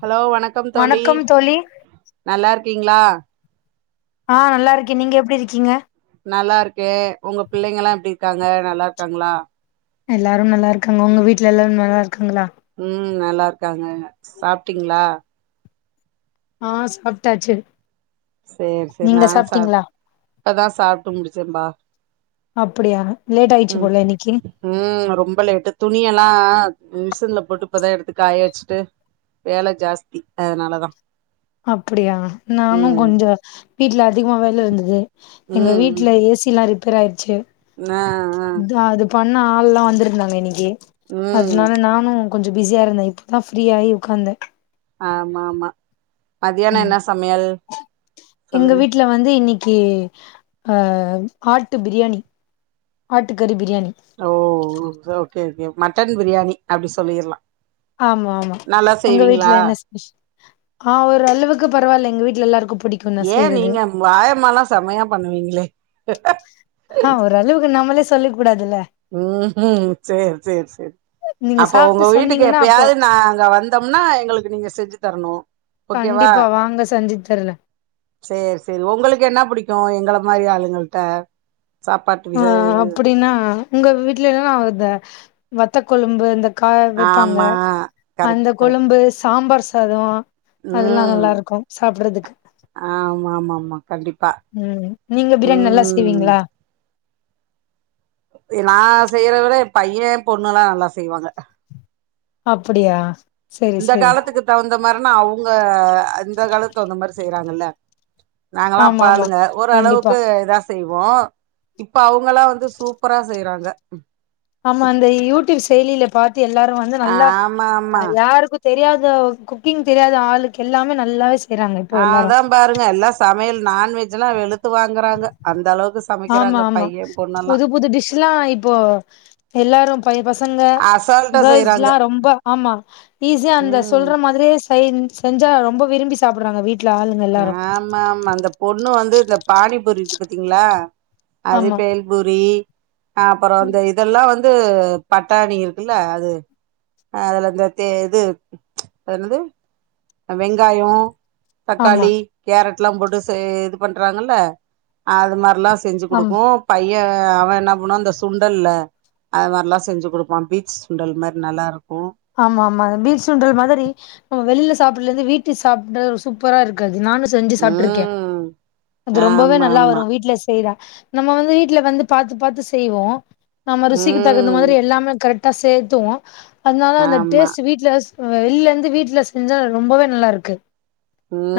Hello வணக்கம் தோழி நல்லாயிருக்கீங்களா ஆ நல்லா இருக்கேன் நீங்க எப்படி இருக்கீங்க நல்லா இருக்கே உங்க பிள்ளைங்க எல்லா எப்டி இருக்காங்க நல்லா இருக்காங்களா எல்லாரும் நல்லா இருக்காங்க உங்க வீட்டுல எல்லாரும் நல்லா இருக்காங்களா ம் நல்லா இருக்காங்க சாப்பிட்டீங்களா ஆ சாப்பிட்டாச்சு சேரி சரி நானும் சா இப்பதா சாப்ட்டு முடிச்சேன்ம்பா அப்படியா லேட் ஆயிடுச்சு போல இன்னைக்கு ம் ரொம்ப லேட்டு துணியெல்லா மிஷின்ல போட்டு இப்பதா எடுத்து காய வெச்சுட்டு வேல ஜாஸ்தி அதனாலதா அப்டியா நானும் ம் கொஞ்ச வீட்டுல அதிக வேல இருந்தது எங்க ம் வீட்டுல ஏசில்லா ரிப்பேர் ஆயிருச்சு ம் ஆ ஆ அத்தா அது பண்ண ஆள்ல்லா வந்திருந்தாங்க இன்னைக்கு ம் அதனால நானும் கொஞ்ச பிஸியாருந்தே இப்ப தா ஃப்ரீயாகி உக்காந்தே ஆமா ஆமா மதியானோ ம் என்ன சமையல் எங்க சொல்லுங்க வீட்டல வந்து இன்னைக் கி ஆ ஆட்டு பிரியாணி ஆட்டு கறி பிரியாணி ஓ ஓகே ஓகே மட்டன் பிரியாணி அப்டி சொல்லிறலா ஆமா ஆமா உங்க வீட்டுல என்ன ஸ் ஆ ஒரு அளவுக்கு பரவால்ல எங்க வீட்டுல எல்லாருக்கும் புடிக் ஏ நீங்க பாயம்மாலா செம்மையா பண்ணுவீங்களே ஆ ஒரு அளவுக்கு நம்மளே சொல்லிக்க கூடாதுல்ல ம் ம் சேரி சேரி சேரி நீங்க அப்போ ஒங்க சாப்ட்டு வீட்டுக்கு சொன்னீங்கன்னா அப்போ எப்பயாது நாங்க வந்தம்னா எங்களுக்கு நீங்க செஞ்சு தரணு ஓகேவா கண்டிப்பா வாங்க செஞ்சித் தர்ரே சேரி சேரி உங்களுக்கு என்ன புடிக்கும் எங்க மாரி ஆளுங்கள்ட்ட சாப்பாட்டு ஆ விச அப்படின்னா உங்க வீட்ல எல்லாம் இந்த வத்த கொழும்பு இந்த கா வெப்பாங்க ஆமா கரெக்ட் அந்த கரெக்ட் கொழும்பு சாம்பார் சாதோ அதெல்லா ம் நல்லா இருக்கும் சாப்பிடுறதுக்கு ஆமா ஆமா ஆமா கண்டிப்பா ம் நீங்க பிரியாணி நல்லா ம் செய்வீங்களா நா செய்யற விட ஏ பையே பொண்ணுல்லா நல்லா செய்வாங்க அப்படியா இந்த காலத்துக்கு தகுந்த மாரினா அவங்க இந்த காலத்து தகுந்த மாரி செய்யறாங்கல்ல நாங்களா ஆமா ஆமா அப்பாளுங்க கண்டிப்பா ஓரளவுக்கு ஏதா செய்வோ இப்ப அவங்களா வந்து சூப்பரா செய்யறாங்க ஆமா அந்த யூடியூப் செயலில பாத்து எல்லாரு வந்து நல்லா ஆமா ஆமா யாருக்கும் தெரியாத குக்கிங் தெரியாத ஆளுக்கு எல்லாமே நல்லாவே செய்றாங்க இப்போ ஆ எல்லாரு அதா பாருங்க எல்லா சமையல் நான் வெஜ்ல்லா வெளுத்து வாங்குறாங்க அந்த அளவுக்கு ஆமா சமைக்கிறாங்க ஆமா பையே புது புது டிஷ்ல்லாம் இப்போ எல்லாரு பை பசங்க அசால்ட்டா செய்றாங்க கேர்ள்ஸ்ல்லா ரொம்ப ஆமா ஈஸியா அந்த ம் சொல்ற மாதிரியே செய் செஞ்சா ரொம்ப விரும்பி சாப்பிட்றாங்க வீட் ஆமா ஆமா இந்த பொண்ணு வந்து இந்த பானிபூரி இருக்கு பாத்தீங்களா அது ஆமா பேல் புரி அப்பறோ ம். அந்த இதெல்லா வந்து பட்டாணி இருக்குல்ல அது அதுல அ இந்த தே இது அது என்னது வெங்காயோ ஆமா தக்காளி கேரட்லா போட்டு இது பண்றாங்கல்ல அது மாரிலா செஞ்சு ஆமா குடுக்கும் பைய அவ என்னா பண்ணுவா இந்த சுண்டல்ல அது மார்லா செஞ்சு குடுப்பான் பீச் சுண்டல் மாரி நல்லா இருக்கூ ஆமா ஆமா பீச் சுண்டல் மாதிரி நம்ம வெளில சாப்பில இருந்து வீட்டு சாப்பிற ஒரு சூப்பரா இருக்கு அது நானு சா செஞ்சு சாப்ட்ருக்கே ம் அது ரொம்பவே ஆமா நல்லா வரு ஆமா வீட்ல செ செய்றா நம்ம வந்து வீட்ல வந்து பாத்து பாத்து செய்வோ நம்ம ருசிக்கு தகு ந்த ம் மாதிரி எல்லாமே கரெக்டா சேத்துவோ அதனால அந்த ஆமா டேஸ்டு வீட்ல வெளிலந்து வீட்ல செஞ்சா ரொம்பவே நல்லா இருக்கு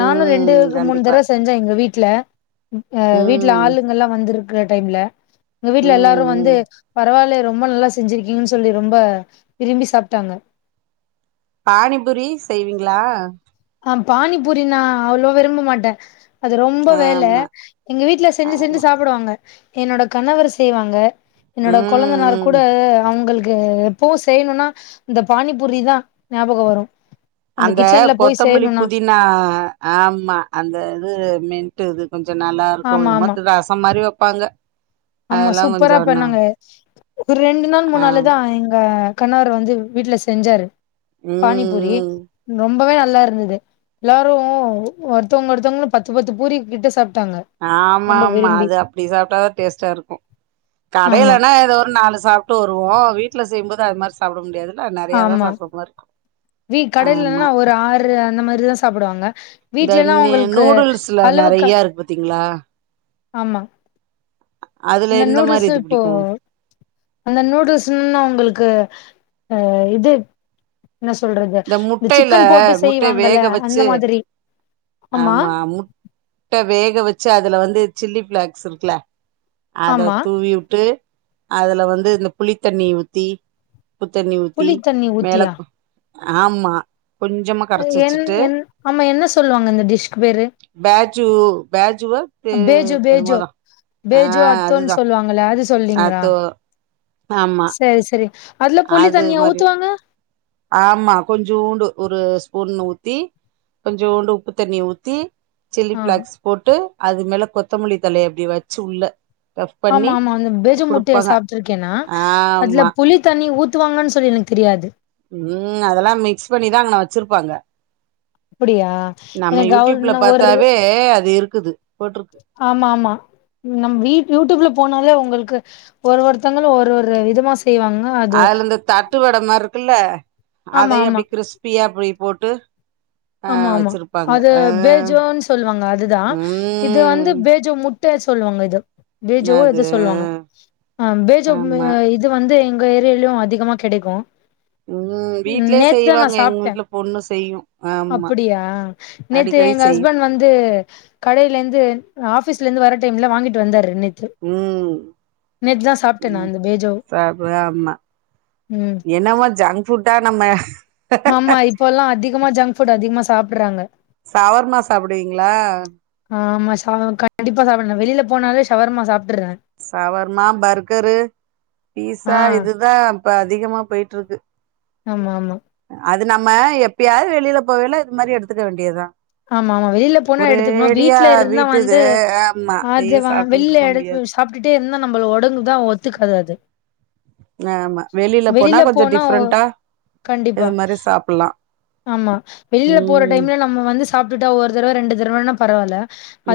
நானு ரெண்டு மூணு கண்டிப்பா தடவ செஞ்சு ட்டே எங்க வீட்ல அ வீட்ல ம் ஆளுங்கல்லா வந்திருக்கிற டைம்ல எங்க வீட்ல எல்லார் ம் ரு வந்து ம் பரவால்லயே ரொம்ப நல்லா செஞ்சிருக்கீங்கன்னு சொல்லி ரொம்ப விரும்பி சாப்ட்டாங்க பானிபுரி செய்வீங்ளா ஆ பானிபூரி நா அவ்ளோவா விரும்ப மாட்டே அது ரொம்ப வேல ஆமா எங்க வீட்ல செஞ்சு செஞ்சு ஆமா சாப்புடுவாங்க என்னோட கணவர் செய்வாங்க என்னோட ம் கொழந்தனார் கூட ம் அவுங்களுக்கு இப்போவு செய்ணுன்னா இந்த பானிபூரி தா ஞாபகம் வரும் அந்த கொத்தமல்லி புதினா ஆமா அந்த இது மென்ட்டு இது கொஞ்சொ நல்லா இருக்கூ ஆமா என்னமோ ஆமா தெர் ரசம் மாரி வப்பாங்க ஆமா சூப்பரா பண்ணாங்க ஒரு ரெண்டு நாள் முன்னாளதா ஆமா எங்க கணவரு வந்து வீட்ல செஞ்சாரு ம் பானிபூரி ம் ரொம்பவே நல்லா இருந்தது எல்லாரு ஒருத்தவுங்க ஒருத்தவுங்கனு பத்து பத்து பூரி கிட்ட சாப்ட்டாங்க ஆமா ரொம்ப ஆமா விரும்பி அது அப்டி சாப்ட்டாதா டேஸ்ட்டா இருக்கூ ஆமா கடையிலனா ஏதோ ஒரு நாலு சாப் டு வருவோ வீட்ல செய்யும்போது அது மாரி சாப்ட முடியாதுல்ல நறையாதா ஆமா சாப்ற மாரி இருக்கூ வீ ஆமா கடைலன்னா ஒரு ஆறு இந்த மாரிதா சாப்புடுவாங்க இந்த நி நூடுல்ஸ்ல நறையா இருக்கு பத்தீங்ளா ஆமா அதுல அந்த எந்த மாரி நூடுல்ஸஸு இது இப்போ புடிக்கு அந்த நூடுல்ஸ்ன்ன உங்களுக்கு அ இது என்ன சொல்றது இந்த முட்டைல சிக்கன் போட்டு முட்டைய செய்வாங்கல வேக அந்த வச்சு மாதிரி ஆமா முட் ட வேக வச்சு அதுல வந்து சில்லி பிளேக்ஸ் இருக்குல அத ஆமா தூவி வுட்டு அதுல வந்து இந்த புளித்தண்ணி ஊத்தி உப்புத்தண்ணி ஊத்தி புளி தண்ணி மேல ஊத்தியா ஆமா கொஞ்சமா கரச்சு என் வச்சுட்டு என் ஆமா என்ன சொல்லுவாங்க இந்த டிஷ்க்கு பேரு பேஜு பேஜுவா பே பேஜோ பேஜோ என்னமோதா ஆ பேஜோ அத்தோன்ன அதுதா சொல்லுவாங்க களே அது சொல்ரீங்களா அத்தோ ஆமா சரி சரி அதுல புலி அது தண்ணியா மாரி ஊத்துவாங்க ஆமா கொஞ்சோண்டு ஒரு ஸ்பூன் ஊத்தி கொஞ்சோண்டு உப்பு தண்ணி ஊத்தி சில்லி ஆ பிளேக்ஸ் போட்டு அது மேல கொத்தமல்லி தழய இப்டி வச்சு உள்ள டஃப் ஆமா பண்ணி ஆமா அந்த பேஜோ முட்டைய குடுப்பாங்க சாப்டுருக்கே நா ஆமா அதுல புளித்தண்ணி ஊத் த்துவாங்கன் சொல்லி எனக்கு தெரியாது ம் அதெல்லா மிக்ஸ் பண்ணிதா அங்கன வச்சிருப்பாங்க அப்படியா நம்ம எனக்கு யூ டியூப்ல அவள்னா ஒரு பாத்தாவே அது இருக்குது போட்ருக்கு ஆமா ஆமா நம்ம வீட் யூடியூப்ல போனாலே உங்களுக்கு ஒரு ஒருத்தங்களு ஒரு ஒரு விதமா செய்வாங்க அது அதுல இந்த தட்டு வட மாரி இருக்குல்ல ஆமா அதையு ஆமா அப்டி கிறிஸ்பியா அப்டி போட்டு ஆமா அ ஆமா வச்சிருப்பாங்க அது ஆ பேஜோன்னு சொல்லுவாங்க அதுதா இது வந்து ம் பேஜோ மு [unintelligible] சொல்லுவாங்க இத பேஜோ அது எத சொல்லுவாங்க அ பேஜோ வ ஆமா இது வந்து எங்க ஏரியாலயும் அதிகமா கெடக்கும் ம் வீட்லயே செய்வாங்க எங்க வீட்டுல பொண்ணு செய்யும் அப்டியா நேத்து எங்க செய்யு ஹஸ்பண்ட் வந்து கடையில இருந்து ஆஃபீஸ்ல இருந்து வர டைம்ல வாங்கிட்டு வந்தாரு ம் நேத்துதா சாப்ட்டே நா ம் அந்த பேஜோ சாப்வே ஆமா ம் என்னவோ ஜங்க் புட்டா நம்ம ஆமா இப்பெல்லா அதிகமா ஜங்க் ஃபுட் அதிகமா சாப்டுறாங்க சவர்மா சாப்டுவிங்களா அ ஆமா சவர் கண்டிப்பா சாப்டறே வெளில போனாலே சவர்மா சாப்ட்டுறே சவர்மா பர்கரு பீஸா ஆ இதுதா இப்ப அதிகமா போயிட்டு இருக்கு ஆமா ஆமா அது நம்ம எப்பயாது வெளியில போகல இது மாரி எடுத்துக்க வேண்டியதுதா ஆமா ஆமா வெளியில போனா எடுத்துக்கணும் வீட்டு்ல இருந்தா வீட்டு இது வந்து ஆமா அதையே அது வெளியில சாப்ட்டுக்கிட்ருக்க எடுத்து முடியாது சாப்ட்டுட்டே இருந்தா நம்மள ஒடங்கு தா ஒத்துக்காது அது ஆமா வெளில போனா கொஞ்ச டிஃப்ரெண்ட்டா கண்டிப்பா ஆமா வெளியில போற ம் டைம்ல ந ம் வந்து சாப்ட்டுட்டா ஒவ்வரு தடவ ரெண்டு தடவன்னா பரவாயில்ல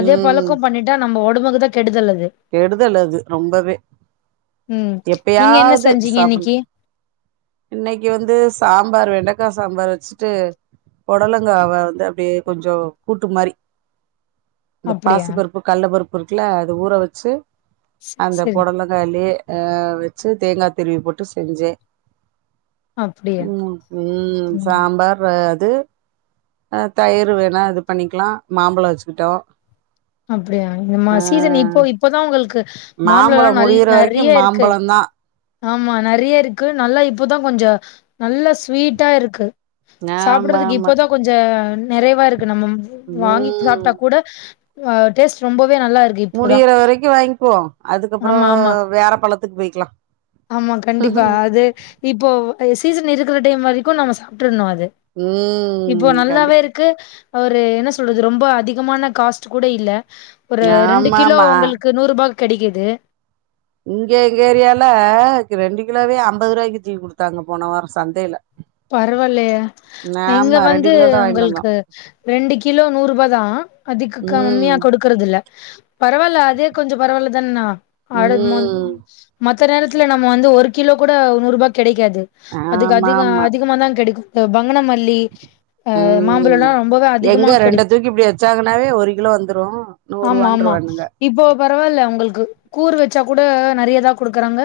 அதே பழக்கம் பண்ணிட்டு நம்ம உடம்புக்கு தா கெடுதல் அது கெடுதல் அது ரொம்பவே ம் நீங்க என்ன எப்பயாவது செஞ்சீங்க சாப்டணும் இன்னைக்கி இன்னைக்கு வந்து சாம்பார் வெண்டக்கா சாம்பார் வச்சுட்டு பொடலங்காவ வந்து அப்டியே கொஞ்சம் கூட்டு மாரி இந்த அப்டியா பாசி பருப்பு கடல்ல பருப்பு இருக்குல அது ஊற வச்சு செரி அந்த செரி பொடலங் தக்காளி அ வச்சு தேங்கா திருவி போட்டு செஞ்சே அப்டியா ம் ம் சாம்பார் அது அ தயிர் வேணா இது பண்ணிக்கலா மாம்பழம் வச்சுக்கிட்டோம் அப்டியா இந்த மா சீசன் இப்போ இப்போதா உங்களுக்கு மாம்பழ மாம்பழோ எல்லா நல்ல முடியிற வரைக்கு நெறைய இருக்கு மாம்பழந்தா ஆமா நறைய இருக்கு நல்லா இப்போதா கொஞ்சம் நல்லா ஸ்வீட்டா இருக்கு ஆமா சாப்டுறதுக்கு ஆமா இப்போதா கொஞ்சம் நெறைவா இருக்கு நம்ம வாங்கி ம் சாப்ட்டா கூட டேஸ்ட் ரொம்பவே நல்லா இருக்கு இப்போதான் முடியிற வரைக்கு வாங்கிபோம் அதுக்கப்பறம் ஆமா ஆமா வேற பழத்துக்கு போய்கிக்கலாம் ஆமா கண்டிப்பா அது இப்போ சீசன் இருக்கிற டைம் வரைக்கு நம்ம சாப்ட்டுருணும் அது இப்போ ம் நல்லாவே கண்டிப்பா இருக்கு ஒரு என்ன சொல்றது ரொம்ப அதிகமான காஸ்ட் கூட இல்ல ஒரு ரெண்டு கிலோ ஆமாமா உங்களுக்கு நூறு ரூபாக்கு கெடைக்குது இங்க எங்க ஏரியால ரெண்டு கிலோவே ஐம்பது ரூபாய்க்கு தூக்கி குடுத்தாங்க போன வார சந்தையில பரவாயில்லயே இங்க ஆமா ரெண்டு வந்து கிலோ தா வாங்கிட்டு வந்தோ உங்களுக்கு ரெண்டு கிலோ நூறு ரூபா தா அதுக்கு கம்மியா ம் குடு இருக்குறது இல்ல பரவாயில்ல அதே கொஞ்சம் பரவாயில்ல தானா அ மொ ம் மத்த நேரத்துல நம்ம வந்து ஒரு கிலோ கூட நூறு ரூபாய் கெடைக்காது அதுக்கு அதிக அதிக ஆமாமா அதிகமா தா கெடைக்கும் பங்கனமல்லி ம் ம் மாம்பழம்லா ரொம்பவே அதிகமா எங்க ரெண்ட கெடைக்கு தூக்கி இப்டி வெச்சாங்கன்னாவே ஒரு கிலோ வந்துரூ நூறு ஆமா ஆமா ரூவான்ட்ருவானுங்க இப்போ பரவால்ல உங்களுக்கு கூறு வச்சா கூட நறைய தா குடுக்குறாங்க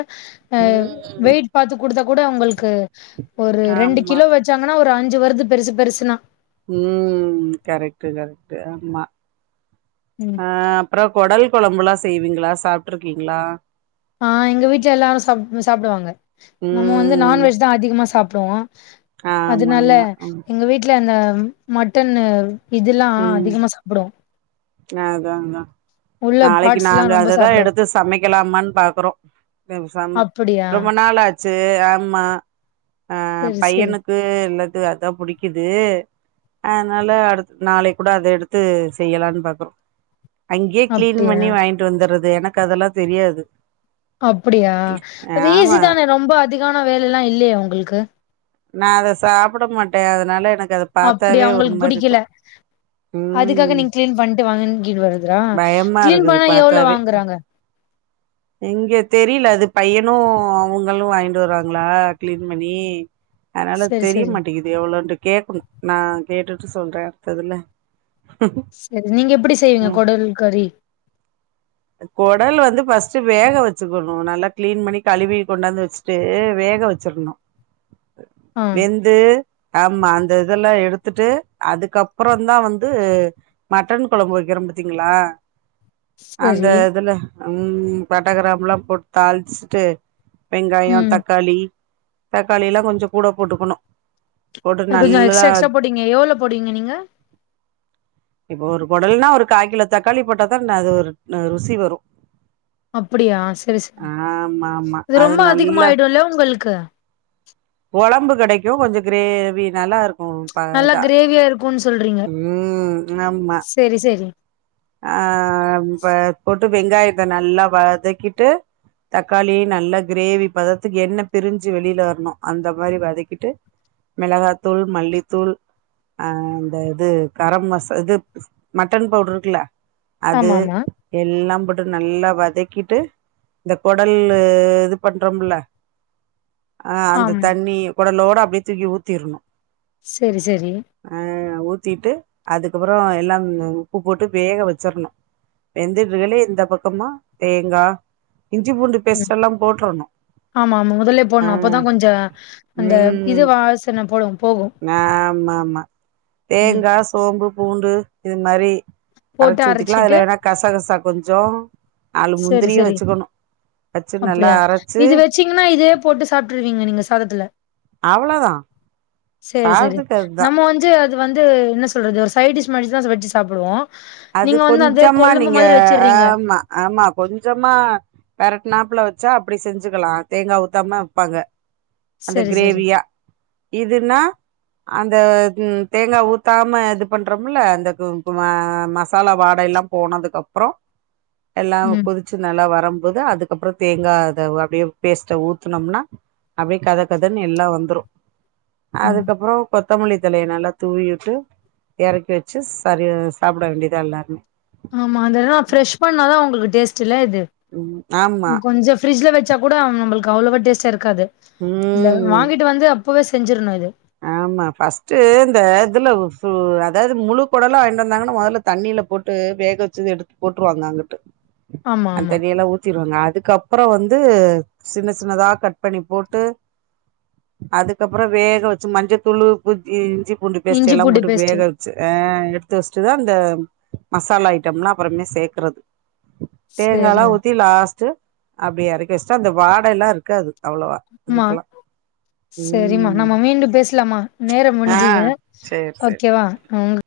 அ ம் வெயிட் பாத்து குடுத்தா கூட அவங்களுக்கு ஒரு ரெண்டு ஆமா கிலோ வச்சாங்கன்னா ஒரு அஞ்சு வருது பெருசு பெருசுனா ம் கரெக்ட் கரெக்ட் ஆமா ம் ம் ம் ஆ அப்புறோ கொடல் கொழம்புல்லா செய்வீங்களா சாப்ட்டுருக்கீங்களா ஆ எங்க வீட்ல எல்லாரு சா சாப்டுவாங்க நம்ம வந்து ம் நான்வெஜ் தா அதிகமா சாப்புடுவோ ஆமா அதனால ஆமா ம் எங்க வீட்ல அந்த மட்டன்னு இதுல்லா அதிகமா சாப்புடுவோ அ அதாதா உள்ள நாளைக்கி பார்ட்ஸ்லா நாங்க ரொம்ப அததா சாப்டுவோ எடுத்து சமைக்கலாமான்னு பாக்குறோ பேசாம அப்படியா? ரொம்ப நாள் ஆ ட்சி ஆமா ஆ சரி, சரி. பையனுக்கு எல்லாத்துக்கு அதா புடிக்கிது அதனால அடுத் நாளைக்கி கூட அத எடுத்து செய்யலான்பாக்குறோ அங்கேயே கிளீன் அப்படியா? பண்ணி வாங்கி ட்டு வந்துறது எனக்கு அதெல்லா தெரியாது அப்பிடியா அது ஈஸி ஆமா தானே ரொம்ப அதிகான வேலையெல்லா இல்லையே உங்களுக்கு நா அத சாப்பட மாட்டே அதனால எனக் அப்படி அவங்களுக்கு புடிக்கல அதுக்காக ம் நீங்க கிளீன் பண்ணிட்டு வாங்கிங்ட்வருதா பயமா கிளீன் இருக்குது பண்ணா எவ்ளோ பாத்தாவே வாங்கறாங்க [inaudible] இங்க தெரியல அது பையனு அவுங்களு வாங்கிட்டு வறாங்களா கிளீன் பண்ணி அதனால சரி, தெரிய சரி, மாட்டேங்கிது எவ்ளோன்ட்டு கேட்கணு நா கேட்டுட்டு சொல்றே அடுத்ததுல செரி நீங்க எப்பிடி செய்வீங்க ம் கொடல் கறி கொடல் வந்து ஃபர்ஸ்ட் வேக வச்சுக்கணு நல்லா கிளீன் பண்ணி கழுவி கொண்டாந்து வச்சு ட்டு வேக வெச்சிர்ணு ஆ, வெ ந்து ஆமா அந்த இதெல்லா எடுத்துட்டு அதுக்கப்புறோ தா வந்து மட்டன் கொழம்பு வைக்கிறோ பாத்தீங்களா அந்த சரி. இதுல ம் பட்டகிரம்பெல்லா போட்டு தாளிச்சுட்டு வெங்காயோ ம். தக்காளி தக்காளியெல்லா கொஞ்சோ கூட போட்டுக்கணு போட்டு அது கொஞ்சோ நல்லா எக்ட்ரா எக்ஸ்ட்ரா போட்டீங்க எவ்ளோ போட்டீங்க நீங்க இப்போ ஒரு கொடல்ன்னா ஒரு காயிக் கிலோ தக்காளி போட்டா தா அது ஒரு ருசி வரு அப்பிடியா செரி செரி ஆமா ஆமா இது அது ரொம்ப நல்லா அதிகமாயிடுல்ல உங்களுக்கு கொழம்பு கெடைக்கு கொஞ்சோ கிரேவி நல்லாருக்கு ம் பா நல்லா தா கிரேவியா இருக்கும்னு ம் ஆமா செரி செரி ஆ ப்ப போட்டு வெங்காயத்தை நல்லா வதக்கிட்டு தக்காளி நல்ல கிரேவி பதத்துக்கு என்ன பிரிஞ்சு வெளியில வரணு அந்த மாரி வதக்கிட்டு மிளகாத்தூள் மல்லித்தூள் அ இந்த இது கரம் மச இது மட்டன் பவுடர் இருக்குல்ல அது ஆமாமா. எல்லாம் போட்டு நல்லா வதக்கிட்டு இந்த கொடல் இது பண்றோமுல்ல ஆ அந்த ஆம். தண்ணி கொடலோட அப்டியே தூக்கி ஊத்திரணு செரி செரி அ ஊத்திட்டு அதுக்கப்புறோ எல்லாம் உப்பு போட்டு வேக வெச்சிர்ணு வெந்துட்டுர்களே இந்த பக்கமா தேங்கா இஞ்சி பூண்டு ம். பேஸ்டெல்லா போட்டர்ணு ஆமா ஆமா முதலே போட்ணு அப்போதா கொஞ்ச அந்த இது ம் வாசன போடு போகு ஆமா ஆமா ம் தேங்கா சோம்பு பூண்டு இது மாரி போட்டு அரைச்சு ஊத்திக்கலா அரைச்சிட்டு அதுல வேணா கச கசா கொஞ்சோ நாலு சரி முந்திரியு சரி வச்சுக்கணு வச்சு நல்லா அரைச்சு சீங்கன்னா இதே போட்டு சாப்ட்டுருவீங்க நீங்க சாதத்துல அவ்ளோதா செரி செரி சாதத்துக்கு அதுதா நம்ம வந்து அது வந்து என்ன சொல்றது ஒரு சைட் டிஷ் மாரிதா அத வச்சு சாப்டுவோ அது கொஞ்சமா நீங்க வச்சிடுறீங்க ஆமா ஆமா கொஞ்சமா பெரட்னாப்ல‌ வச்சா அப்டி செஞ்சுக்கலா தேங்கா ஊத்தாம வெப்பாங்க அந்த சரி சரி கிரேவியா இதுன்னா அந்த ம் தேங்கா ஊத்தாம இது பண்றோம்ல அந்த கும் குமா மசாலா வாடை எல்லா போனதுக்கப்றோ எல்லா ம் கொதிச் ச்சு நல்லா வரம்போது அதுக்கப்றோ தேங்கா அத அப்டியே பேஸ்ட்ட ஊத்துனோம்னா அப்டியே கத கதன்னு எல்லா வந்துரு ம் அதுக்கப்றோ கொத்தமல்லி தழைய நல்லா தூவியுட்டு எறக்கி வச்சு சரி சாப் கூட வேண்டியதா எல்லாமே ஆமா அந்த எடலா ஃப்ரெஷ் பண்ணாதா உங்களுக்கு டேஸ்ட் இல்ல இது ம் ஆமா ம் கொஞ்சோ ஃப்ரிட்ஜ்ல வச்சா கூட ம் நம்ளுக் அவ்வளவா டேஸ்டா இருக்காது இல்ல ம் வாங்கிட்டு வந்து அப்பவே செஞ்சிருணு இது ஆமா ஃபர்ஸ்ட்டு இந்த இதுல ஃபு அதாது முழு கொடல்லா வாங்கிட்டு வந்தாங்கன்னா மொதல்ல தண்ணில போட்டு வேக வச்சது எடுத்து போட்ருவோ அங்க அங்குட்டு ஆமா அந்த ஆமா தண்ணிலா ஊ த்திருவாங்க அதுக்கப்றோ வந்து சின்ன சின்னதா கட் பண்ணி போட்டு அதுக்கப்றோ வேக வச்சு மஞ்சத்தூள் புச் இஞ்சி பூண்டு பேஸ்டு இஞ்சி எல்லா பூண்டு போட்டு பேஸ்ட் வேக ச்சு அ எடுத்து வச்ட்டுதா இந்த மசாலா ஐட்டோம்லா அப்றமே சேக்குறது தேங்கால்லா சரிங்க ஊத்தி லாஸ்ட்டு அப்டி எறக்கி வச்ட்டா அந்த வாட எல்லா இருக்காது அவ்வளவா அம்மா இதுக்கெல்லாம். செரிமா ம். நம்ம மீண்டும் பேசலாமா நேரோ ஆ. முடுஞ்சுது சரி சரி. ஓகேவா உங்க